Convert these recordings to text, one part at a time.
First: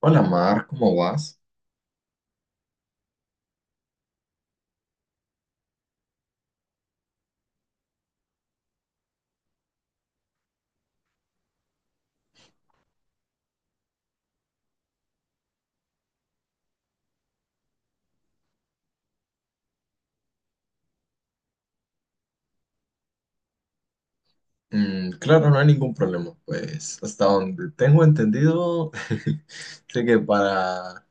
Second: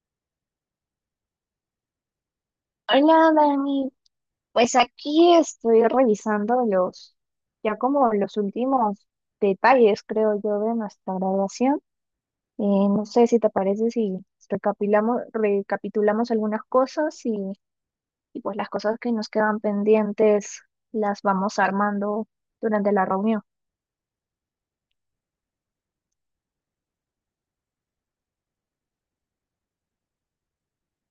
Hola Mar, ¿cómo vas? Hola, Dani. Pues aquí estoy revisando ya como los últimos detalles, creo yo, de nuestra graduación. Eh, no sé si te parece si recapitulamos algunas cosas y pues las cosas que nos quedan pendientes las vamos armando durante la reunión. Mm, claro, no hay ningún problema, pues hasta donde tengo entendido, sé que para,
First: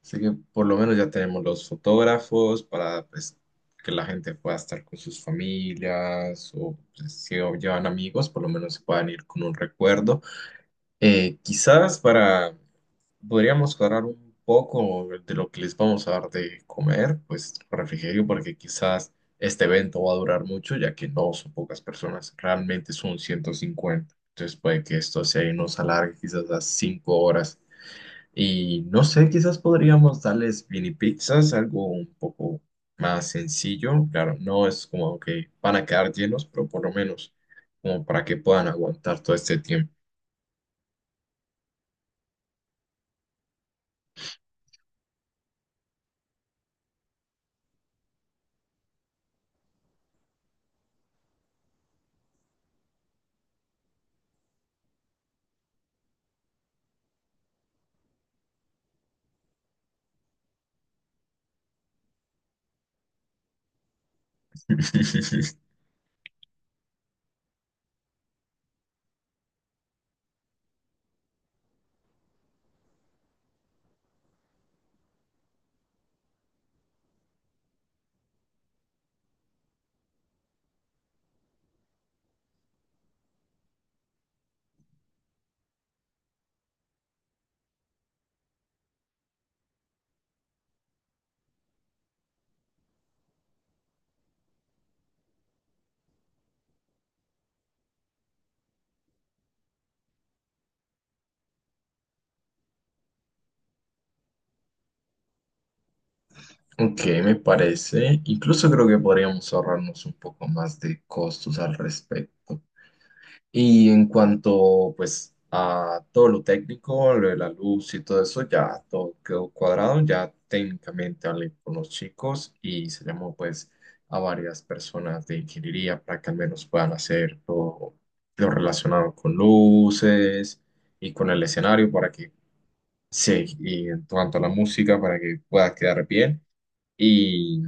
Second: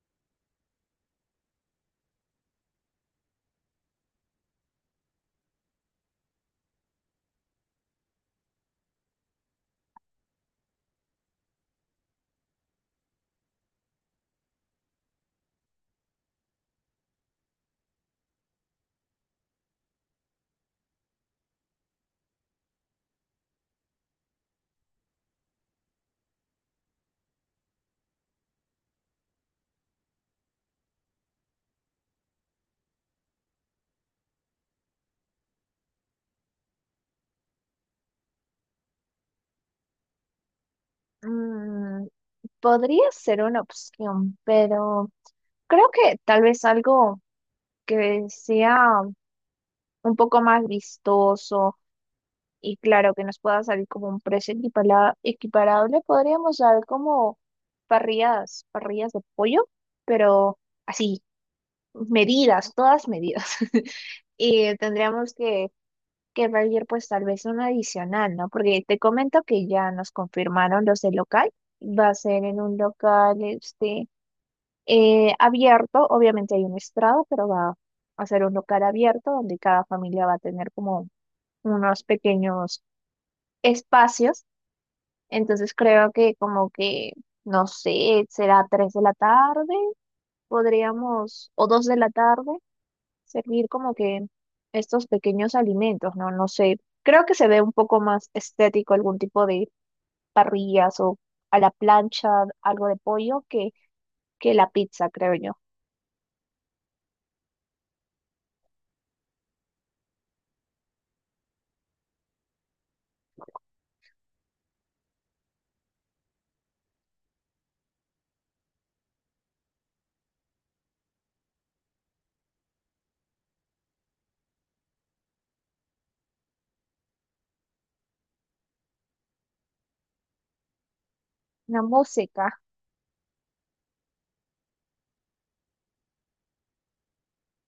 sé que por lo menos ya tenemos los fotógrafos para pues, que la gente pueda estar con sus familias o pues, si o llevan amigos, por lo menos se puedan ir con un recuerdo. Quizás podríamos cuadrar un poco de lo que les vamos a dar de comer, pues refrigerio, porque quizás este evento va a durar mucho, ya que no son pocas personas, realmente son 150. Entonces puede que esto se nos alargue quizás a 5 horas. Y no sé, quizás podríamos darles mini pizzas, algo un poco más sencillo. Claro, no es como que van a quedar llenos, pero por lo menos como para que puedan aguantar todo este tiempo. Mm, Podría ser una opción, pero creo que tal vez algo que sea un poco más vistoso y claro, que nos pueda salir como un precio equiparable, podríamos dar como parrillas, parrillas de pollo, pero así, medidas, todas medidas. Y tendríamos que pedir pues tal vez un adicional, ¿no? Porque te comento que ya nos confirmaron los del local, va a ser en un local este, abierto, obviamente hay un estrado, pero va a ser un local abierto donde cada familia va a tener como unos pequeños espacios. Entonces creo que como que, no sé, será 3 de la tarde, podríamos, o 2 de la tarde, servir como que estos pequeños alimentos, ¿no? No sé, creo que se ve un poco más estético algún tipo de parrillas o a la plancha, algo de pollo, que la pizza, creo yo. Ok, me parece. Incluso creo que podríamos ahorrarnos un poco más de costos al respecto. Y en cuanto, pues, a todo lo técnico, lo de la luz y todo eso, ya todo quedó cuadrado. Ya técnicamente hablé con los chicos y se llamó, pues, a varias personas de ingeniería para que al menos puedan hacer todo lo relacionado con luces y con el La escenario para que, música. sí, y en cuanto a la música, para que pueda quedar bien. Y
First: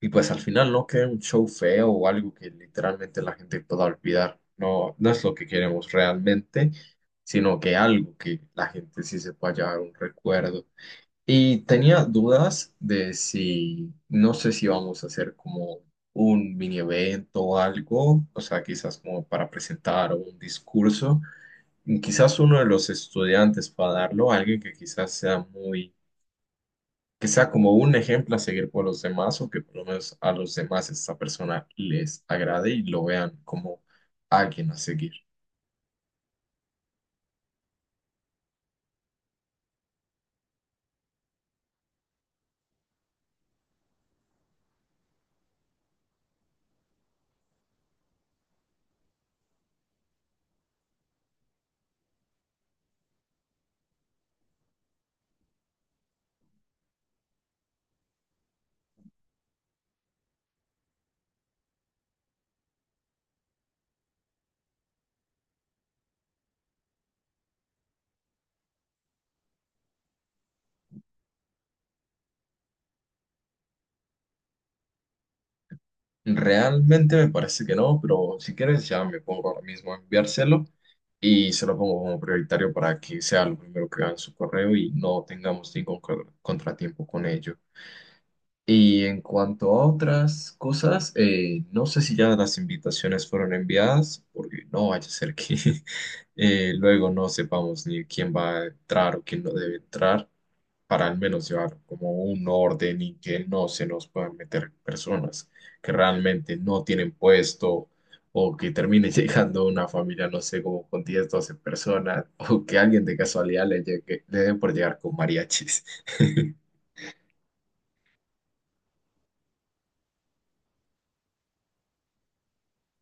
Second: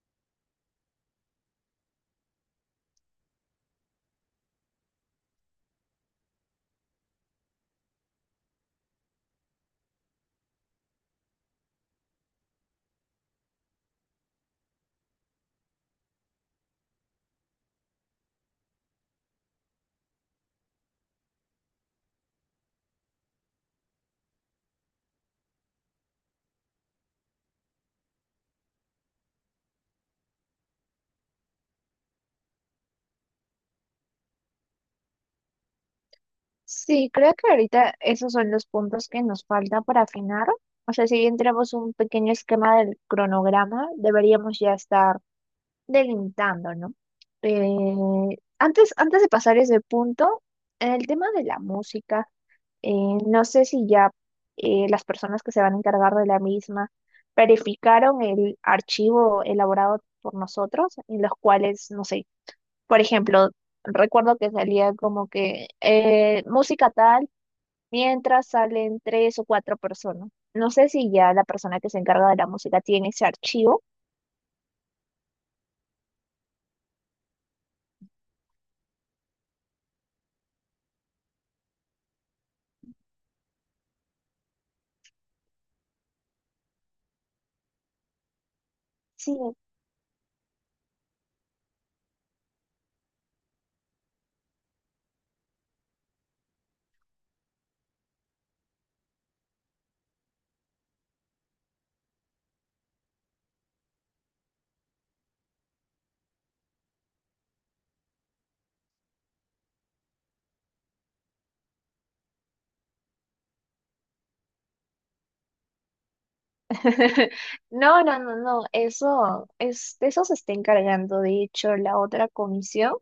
y pues al final no queda un show feo o algo que literalmente la gente pueda olvidar. No, no es lo que queremos realmente, sino que algo que la gente sí se pueda llevar un recuerdo. Y tenía dudas de si, no sé si vamos a hacer como un mini evento o algo, o sea, quizás como para presentar un discurso. Y quizás uno de los estudiantes para darlo, alguien que quizás sea muy que sea como un ejemplo a seguir por los demás o que por lo menos a los demás esta persona les agrade y lo vean como alguien a seguir. Sí, creo que ahorita esos son los puntos que nos falta para afinar. O sea, si bien tenemos un pequeño esquema del cronograma, deberíamos ya estar delimitando, ¿no? Antes de pasar ese punto, en el tema de la música, eh, no sé si ya las personas que se van a encargar de la misma verificaron el archivo elaborado por nosotros, en los cuales, no sé, por ejemplo, recuerdo que salía como que música tal mientras salen tres o cuatro personas. No sé si ya la persona que se encarga de la música tiene ese archivo. Realmente me parece que no, pero si quieres ya me pongo ahora mismo a enviárselo y se lo pongo como prioritario para que sea lo primero que vean en su correo y no tengamos ningún contratiempo con ello. Y en Sí. cuanto a otras cosas, no sé si ya las invitaciones fueron enviadas, porque no vaya a ser que luego no sepamos ni quién va a entrar o quién no debe entrar, para al menos llevar como un orden y que no se nos puedan meter personas que realmente no tienen puesto o que termine llegando una familia, no sé, como con 10 12 personas, o que alguien de casualidad le llegue, le dé por llegar con mariachis. No, no, no, no, de eso se está encargando, de hecho, la otra comisión.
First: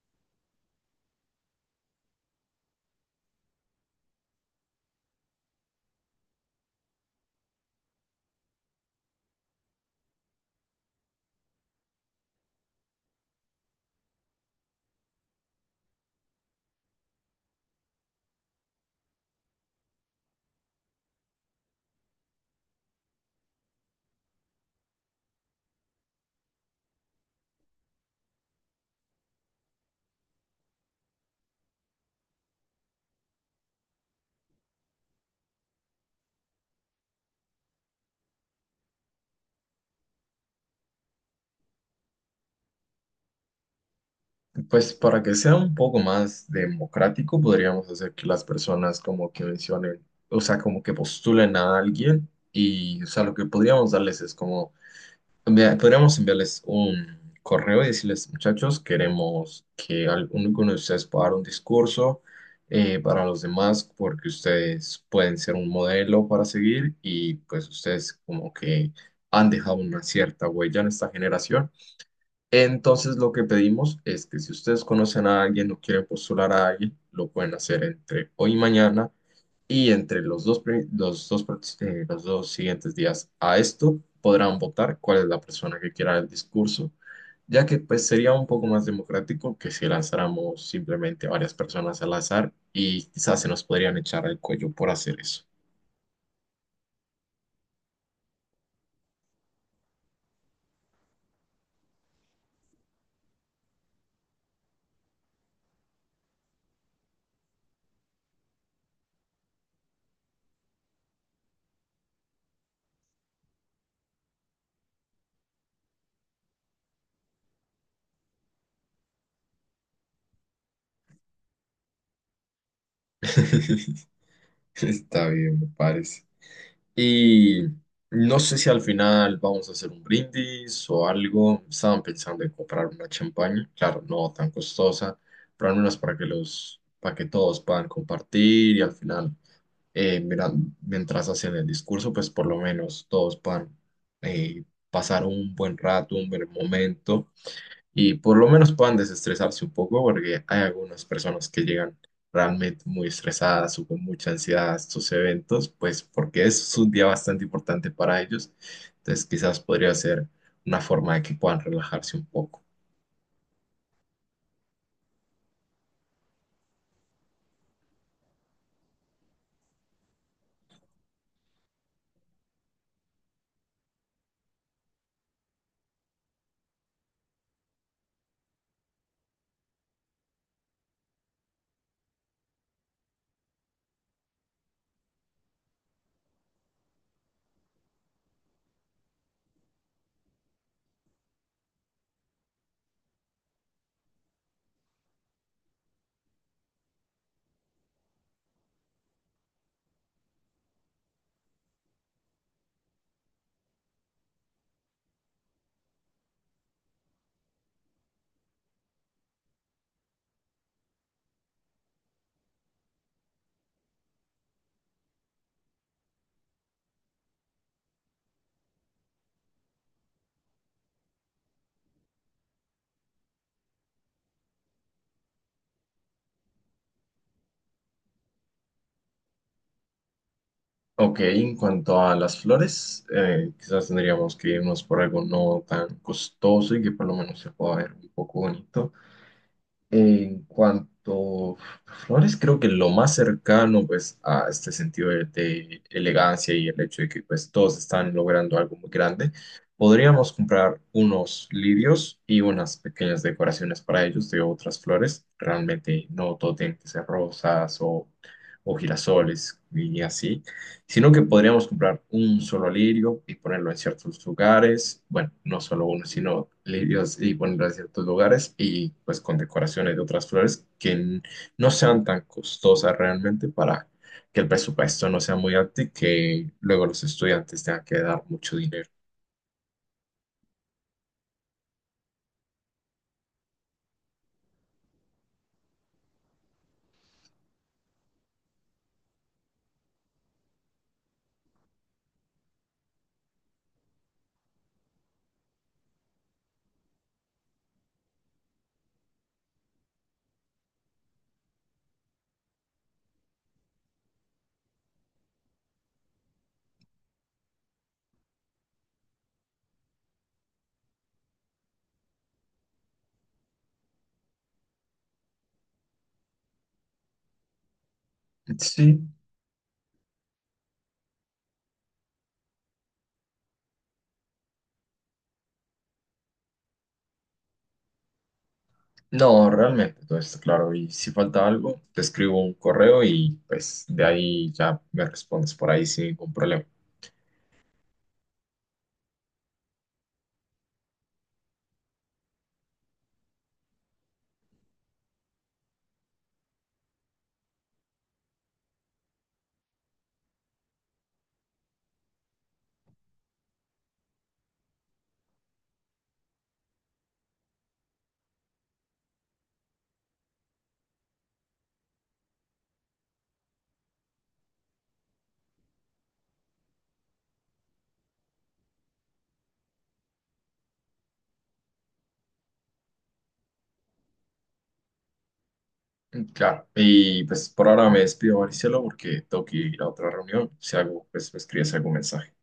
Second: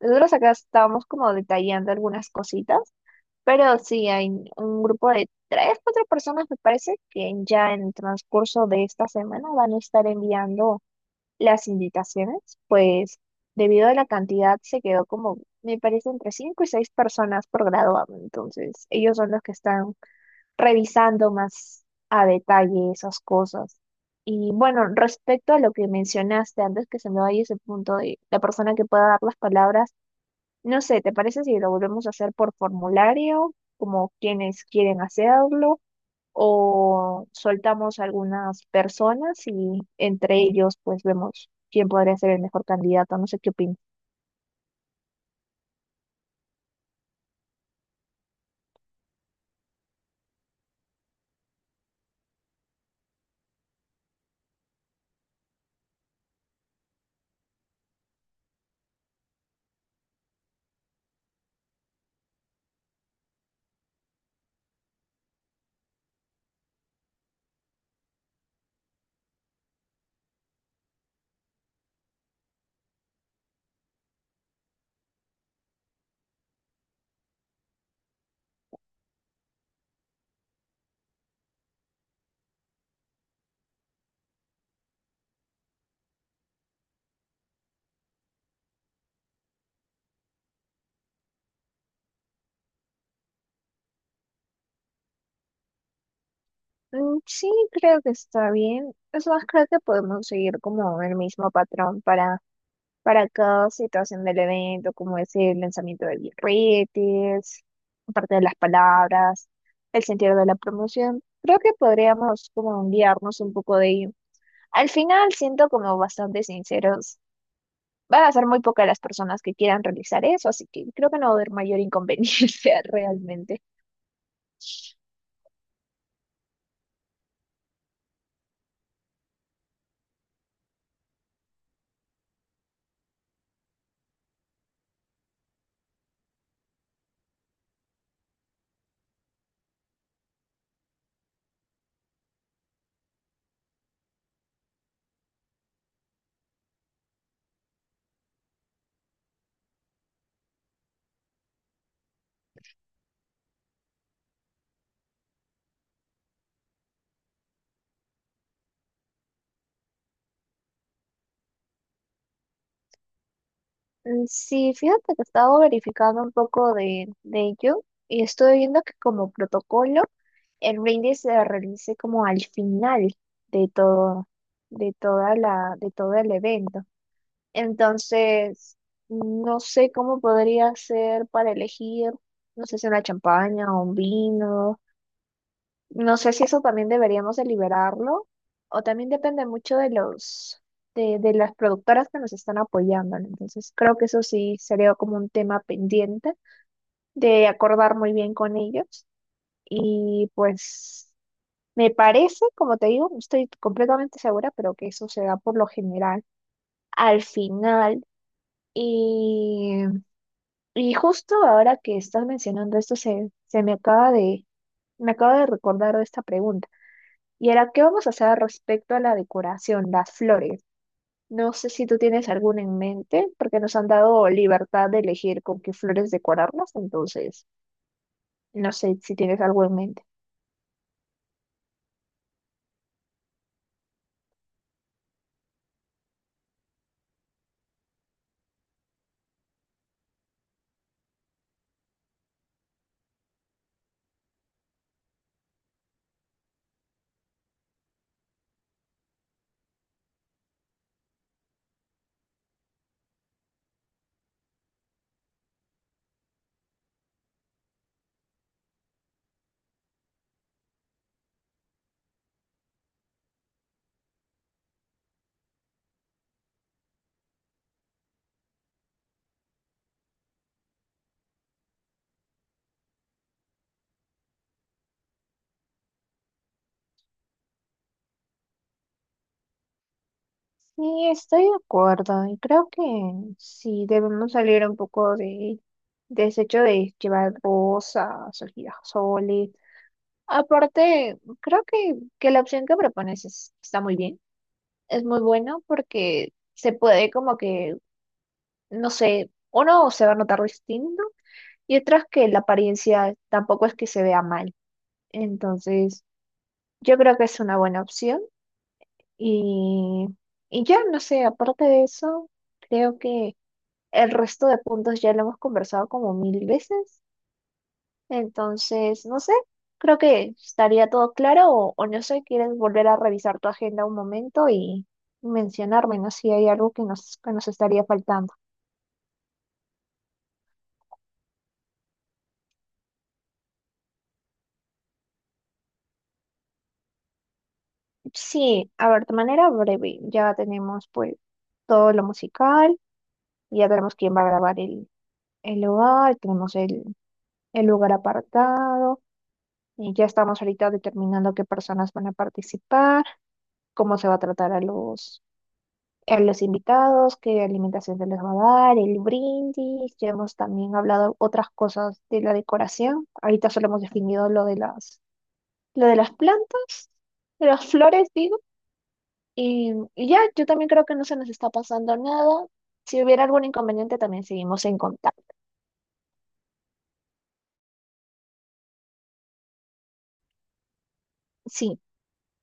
Nosotros acá estamos como detallando algunas cositas, pero sí, hay un grupo de tres, cuatro personas, me parece, que ya en el transcurso de esta semana van a estar enviando las invitaciones, pues debido a la cantidad se quedó como, me parece, entre 5 y 6 personas por graduado. Entonces, ellos son los que están revisando más a detalle esas cosas. Y bueno, respecto a lo que mencionaste antes que se me vaya ese punto de la persona que pueda dar las palabras, no sé, ¿te parece si lo volvemos a hacer por formulario, como quienes quieren hacerlo, o soltamos algunas personas y entre ellos pues vemos quién podría ser el mejor candidato? No sé qué opinas. Pues para que sea un poco más democrático, podríamos hacer que las personas como que mencionen, o sea, como que postulen a alguien y, o sea, lo que podríamos darles es como, podríamos enviarles un correo y decirles, muchachos, queremos que alguno de ustedes pueda dar un discurso, para los demás, porque ustedes pueden ser un modelo para seguir y pues ustedes como que han dejado una cierta huella en esta generación. Entonces, lo que pedimos es que si ustedes conocen a alguien o quieren postular a alguien, lo pueden hacer entre hoy y mañana y entre los dos, pri- los dos, prox- los dos siguientes días a esto podrán votar cuál es la persona que quiera el discurso, ya que pues sería un poco más democrático que si lanzáramos simplemente varias personas al azar y quizás se nos podrían echar al cuello por hacer eso. Mm, sí, creo que está bien. Es más, creo que podemos seguir como el mismo patrón para cada situación del evento, como es el lanzamiento de birretes, parte de las palabras, el sentido de la promoción. Creo que podríamos como guiarnos un poco de ello. Al final siento como bastante sinceros van a ser muy pocas las personas que quieran realizar eso, así que creo que no va a haber mayor inconveniencia realmente. Está bien, me parece. Y no sé si al final vamos a hacer un brindis o algo. Estaban pensando en comprar una champaña, claro, no tan costosa, pero al menos para que los, para que todos puedan compartir y al final, mira, mientras hacen el discurso, pues por lo menos todos puedan eh, pasar un buen rato, un buen momento y por lo menos puedan desestresarse un poco, porque hay algunas personas que llegan realmente muy estresadas o con mucha ansiedad a estos eventos, pues porque es un día bastante importante para ellos. Entonces, quizás podría ser una forma de que puedan relajarse un poco. Mm, sí, fíjate que he estado verificando un poco de ello y estoy viendo que como protocolo el brindis se realice como al final de todo, de de todo el evento. Entonces, no sé cómo podría ser para elegir, no sé si una champaña o un vino. No sé si eso también deberíamos de liberarlo o también depende mucho de los de las productoras que nos están apoyando, ¿no? Entonces, creo que eso sí sería como un tema pendiente de acordar muy bien con ellos y pues me parece, como te digo, no estoy completamente segura, pero que eso se da por lo general al final y, y justo ahora que estás mencionando esto se me acaba de recordar de esta pregunta. ¿Y ahora qué vamos a hacer respecto a la decoración, las flores? No sé si tú tienes alguna en mente, porque nos han dado libertad de elegir con qué flores decorarlas, entonces no sé si tienes algo en mente. Ok, en cuanto a las flores, quizás tendríamos que irnos por algo no tan costoso y que por lo menos se pueda ver un poco bonito. En cuanto a flores, creo que lo más cercano pues a este sentido de elegancia y el hecho de que pues todos están logrando algo muy grande, podríamos comprar unos lirios y unas pequeñas decoraciones para ellos de otras flores. Realmente no todo tiene que ser rosas o girasoles y así, sino que podríamos comprar un solo lirio y ponerlo en ciertos lugares, bueno, no solo uno, sino lirios y ponerlo en ciertos lugares y pues con decoraciones de otras flores que no sean tan costosas realmente, para que el presupuesto no sea muy alto y que luego los estudiantes tengan que dar mucho dinero. Sí, estoy de acuerdo y creo que sí debemos salir un poco de ese hecho de llevar rosas o girasoles. Aparte, creo que la opción que propones está muy bien, es muy bueno porque se puede como que no sé, uno se va a notar distinto y otras que la apariencia tampoco es que se vea mal. Entonces, yo creo que es una buena opción y, y ya, no sé, aparte de eso, creo que el resto de puntos ya lo hemos conversado como mil veces. Entonces, Sí, no sé, creo que estaría todo claro o no sé, quieres volver a revisar tu agenda un momento y mencionarme, ¿no? Si hay algo que nos estaría faltando. no, realmente todo está claro y si falta algo, te escribo un correo y pues de ahí ya me respondes por ahí sin ningún problema. Sí, a ver, de manera breve, ya tenemos pues todo lo musical, ya tenemos quién va a grabar el lugar, tenemos el lugar apartado, y ya estamos ahorita determinando qué personas van a participar, cómo se va a tratar a los invitados, qué alimentación se les va a dar, el brindis, ya hemos también hablado otras cosas de la decoración, ahorita solo hemos definido lo de las plantas, de las flores, sí. Y ya, yo también creo que no se nos está pasando nada. Si hubiera algún inconveniente, también seguimos en contacto. Claro, y pues por ahora me despido, Maricelo, porque tengo que ir a otra reunión. Si algo, pues me escribes Sí. algún mensaje.